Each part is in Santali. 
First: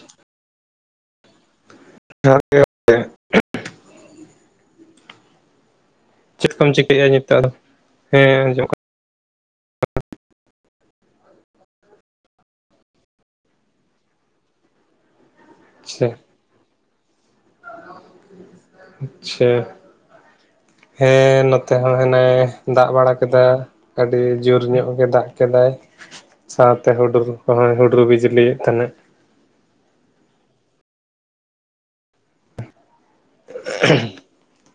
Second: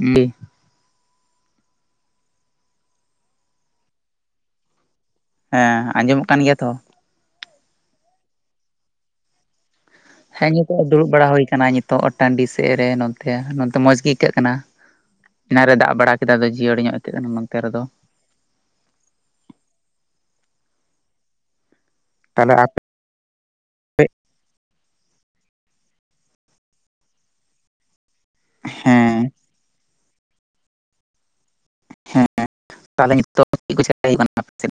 ᱦᱩᱸ ᱡᱚᱦᱟᱨ ᱡᱚᱦᱟᱨ ᱦᱮᱸ ᱟᱸᱡᱚᱢᱚᱜ ᱠᱟᱱ ᱪᱮᱫ ᱜᱮᱭᱟ ᱛᱚ? ᱠᱚᱢ ᱪᱤᱠᱟᱹᱭᱮᱫᱟ ᱱᱤᱛᱚᱜ ᱫᱚ? ᱦᱮᱸ ᱟᱸᱡᱚᱢᱚᱜ ᱠᱟᱱᱟ ᱦᱮᱸ ᱱᱤᱛᱚᱜ ᱫᱩᱲᱩᱵ ᱵᱟᱲᱟ ᱦᱳᱭ ᱟᱠᱟᱱᱟ ᱱᱤᱛᱚᱜ ᱴᱟᱺᱰᱤ ᱥᱮᱫ ᱨᱮ ᱱᱚᱛᱮ ᱱᱚᱛᱮ ᱢᱚᱸᱡᱽ ᱜᱮ ᱟᱹᱭᱠᱟᱹᱜ ᱠᱟᱱᱟ ᱮᱱᱟᱨᱮ ᱫᱟᱜ ᱟᱪᱪᱷᱟ ᱵᱟᱲᱟ ᱠᱮᱫᱟ ᱡᱤᱭᱟᱹᱲ ᱧᱚᱜ ᱟᱹᱭᱠᱟᱹᱜ ᱠᱟᱱᱟ ᱱᱚᱛᱮ ᱨᱮᱫᱚ ᱟᱪᱪᱷᱟ, ᱦᱮᱸ ᱱᱚᱛᱮ ᱦᱚᱸ ᱦᱮᱱᱟ ᱮ ᱛᱟᱦᱚᱞᱮ ᱟᱯᱮ ᱫᱟᱜ ᱵᱟᱲᱟ ᱠᱮᱫᱟ ᱟᱹᱰᱤ ᱡᱳᱨ ᱧᱚᱜ ᱜᱮ ᱫᱟᱜ ᱠᱮᱫᱟᱭ, ᱥᱟᱶᱛᱮ ᱦᱩᱰᱩᱨ ᱠᱚᱦᱚᱭ ᱦᱩᱰᱩᱨ ᱵᱤᱡᱽ ᱞᱤ ᱮᱫ ᱛᱟᱦᱮᱱ ᱦᱮᱸ ᱦᱮᱸ ᱛᱟᱦᱚᱞᱮ ᱱᱤᱛᱚᱜ ᱪᱮᱫ ᱠᱚ ᱪᱤᱠᱟᱹ ᱦᱩᱭᱩᱜ ᱠᱟᱱᱟ ᱟᱯᱮ ᱥᱮᱫ?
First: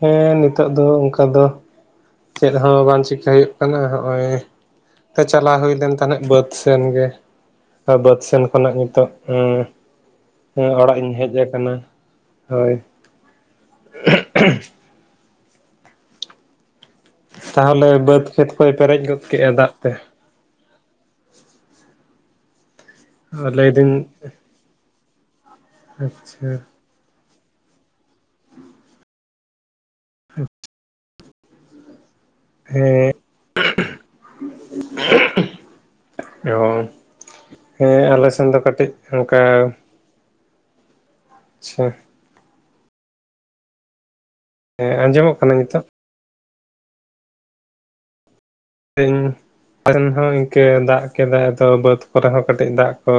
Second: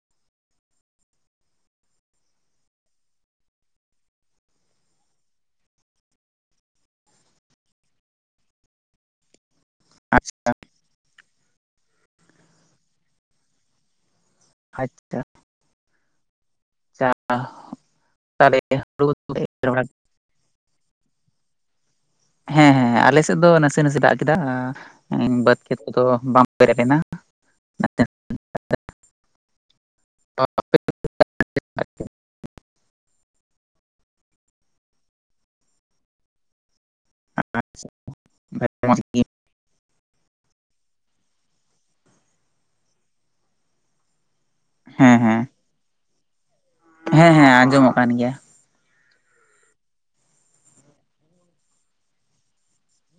ᱦᱮᱸ ᱱᱤᱛᱚᱜ ᱫᱚ ᱚᱱᱠᱟ ᱫᱚ ᱪᱮᱫ ᱦᱚᱸ ᱵᱟᱝ ᱪᱤᱠᱟᱹᱭ ᱦᱩᱭᱩᱜ ᱠᱟᱱᱟ ᱦᱚᱜᱼᱚᱭ ᱛᱮ ᱪᱟᱞᱟᱣ ᱦᱩᱭ ᱞᱮᱱ ᱛᱟᱦᱮᱸᱜ ᱵᱟᱹᱫ ᱥᱮᱱ ᱜᱮ ᱵᱟᱹᱫ ᱥᱮᱱ ᱠᱷᱚᱱᱟᱜ ᱱᱤᱛᱚᱜ ᱟᱪᱪᱷᱟ ᱚᱲᱟᱜ ᱤᱧ ᱦᱮᱡ ᱟᱠᱟᱱᱟ ᱦᱳᱭ ᱟᱪᱪᱷᱟ ᱛᱟᱦᱚᱞᱮ ᱵᱟᱹᱫᱽ ᱠᱷᱮᱛ ᱛᱟᱦᱚᱞᱮ ᱠᱚᱭ ᱯᱮᱨᱮᱡ ᱦᱩᱲᱩ ᱜᱚᱫ ᱮᱨ ᱠᱮᱫᱼᱟ ᱫᱟᱜ ᱵᱟᱲᱟ ᱛᱮ ᱦᱮᱸ ᱦᱮᱸ ᱟᱞᱮᱥᱮᱫ ᱫᱚ ᱱᱟᱥᱮ ᱞᱟᱹᱭᱫᱟᱹᱧ ᱱᱟᱥᱮ ᱫᱟᱜ ᱠᱮᱫᱟ ᱵᱟᱫᱽ ᱠᱷᱮᱛ ᱠᱚᱫᱚ ᱵᱟᱢ ᱟᱪᱪᱷᱟ ᱯᱮᱨᱮᱜ‌ ᱞᱮᱱᱟ [unintelligible] [unintelligible] ᱦᱮᱸ [inaudible] ᱦᱳᱭ ᱦᱮᱸ ᱟᱞᱮ ᱥᱮᱱ ᱫᱚ ᱠᱟᱹᱴᱤᱡ ᱦᱮᱸ ᱚᱱᱠᱟ ᱟᱪᱪᱷᱟ ᱦᱮᱸ ᱟᱸᱡᱚᱢᱚᱜ ᱠᱟᱱᱟ ᱱᱤᱛᱚᱜ ᱦᱮᱸ ᱦᱮᱸ ᱟᱸᱡᱚᱢᱚᱜ ᱠᱟᱱ ᱜᱮᱭᱟ ᱟᱞᱮ ᱥᱮᱱ ᱦᱚᱸ ᱤᱱᱠᱟᱹ ᱫᱟᱜ ᱠᱮᱫᱟ ᱟᱫᱚ ᱵᱟᱹᱫ ᱠᱚᱨᱮ ᱦᱚᱸ ᱠᱟᱹᱴᱤᱡ ᱫᱟᱜ ᱠᱚ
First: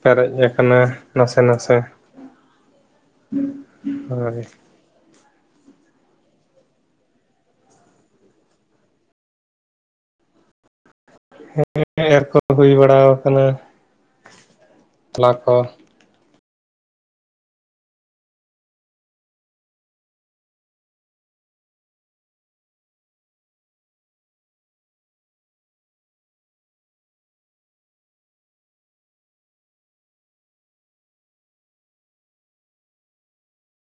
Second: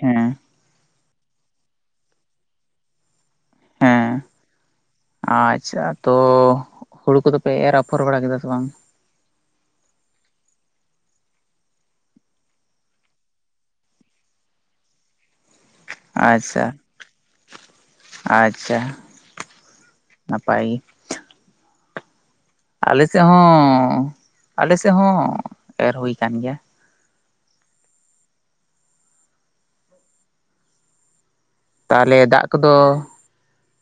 ᱦᱮᱸ ᱯᱮᱨᱮᱡ ᱠᱟᱱᱟ ᱱᱟᱱᱮ ᱱᱟᱥᱮ ᱦᱮᱸ [inaudible] ᱦᱳᱭ ᱟᱪᱪᱷᱟ ᱛᱚ, ᱦᱩᱲᱩ ᱠᱚᱫᱚ ᱯᱮ ᱮᱨ ᱟᱯᱷᱚᱨ ᱵᱟᱲᱟ ᱠᱮᱫᱟ ᱥᱮ ᱵᱟᱝ ᱦᱮᱸ ᱮᱨ ᱠᱚ ᱦᱩᱭ ᱵᱟᱲᱟ ᱟᱠᱟᱱᱟ ᱛᱚᱞᱟ ᱠᱚ ᱟᱪᱪᱷᱟ ᱟᱪᱪᱷᱟ ᱱᱟᱯᱟᱭ ᱜᱮ ᱟᱞᱮ ᱥᱮᱫ ᱦᱚᱸ ᱟᱞᱮ ᱥᱮᱫ ᱦᱚᱸ ᱮᱨ ᱦᱩᱭ ᱠᱟᱱ ᱜᱮᱭᱟ ᱛᱟᱦᱚᱞᱮ ᱫᱟᱜ ᱠᱚᱫᱚ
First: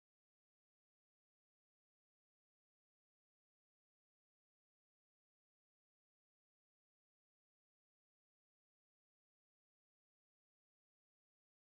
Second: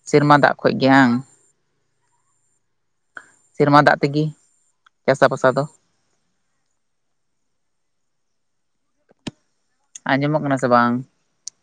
ᱥᱮᱨᱢᱟ ᱫᱟᱜ ᱠᱷᱚᱡ ᱜᱮ ᱦᱟᱝ ᱥᱮᱨᱢᱟ ᱫᱟᱜ ᱛᱮᱜᱤ ᱪᱟᱥᱟᱵᱟᱥᱟ ᱫᱚ ᱟᱸᱡᱚᱢᱚᱜ ᱠᱟᱱᱟ ᱥᱮ ᱵᱟᱝ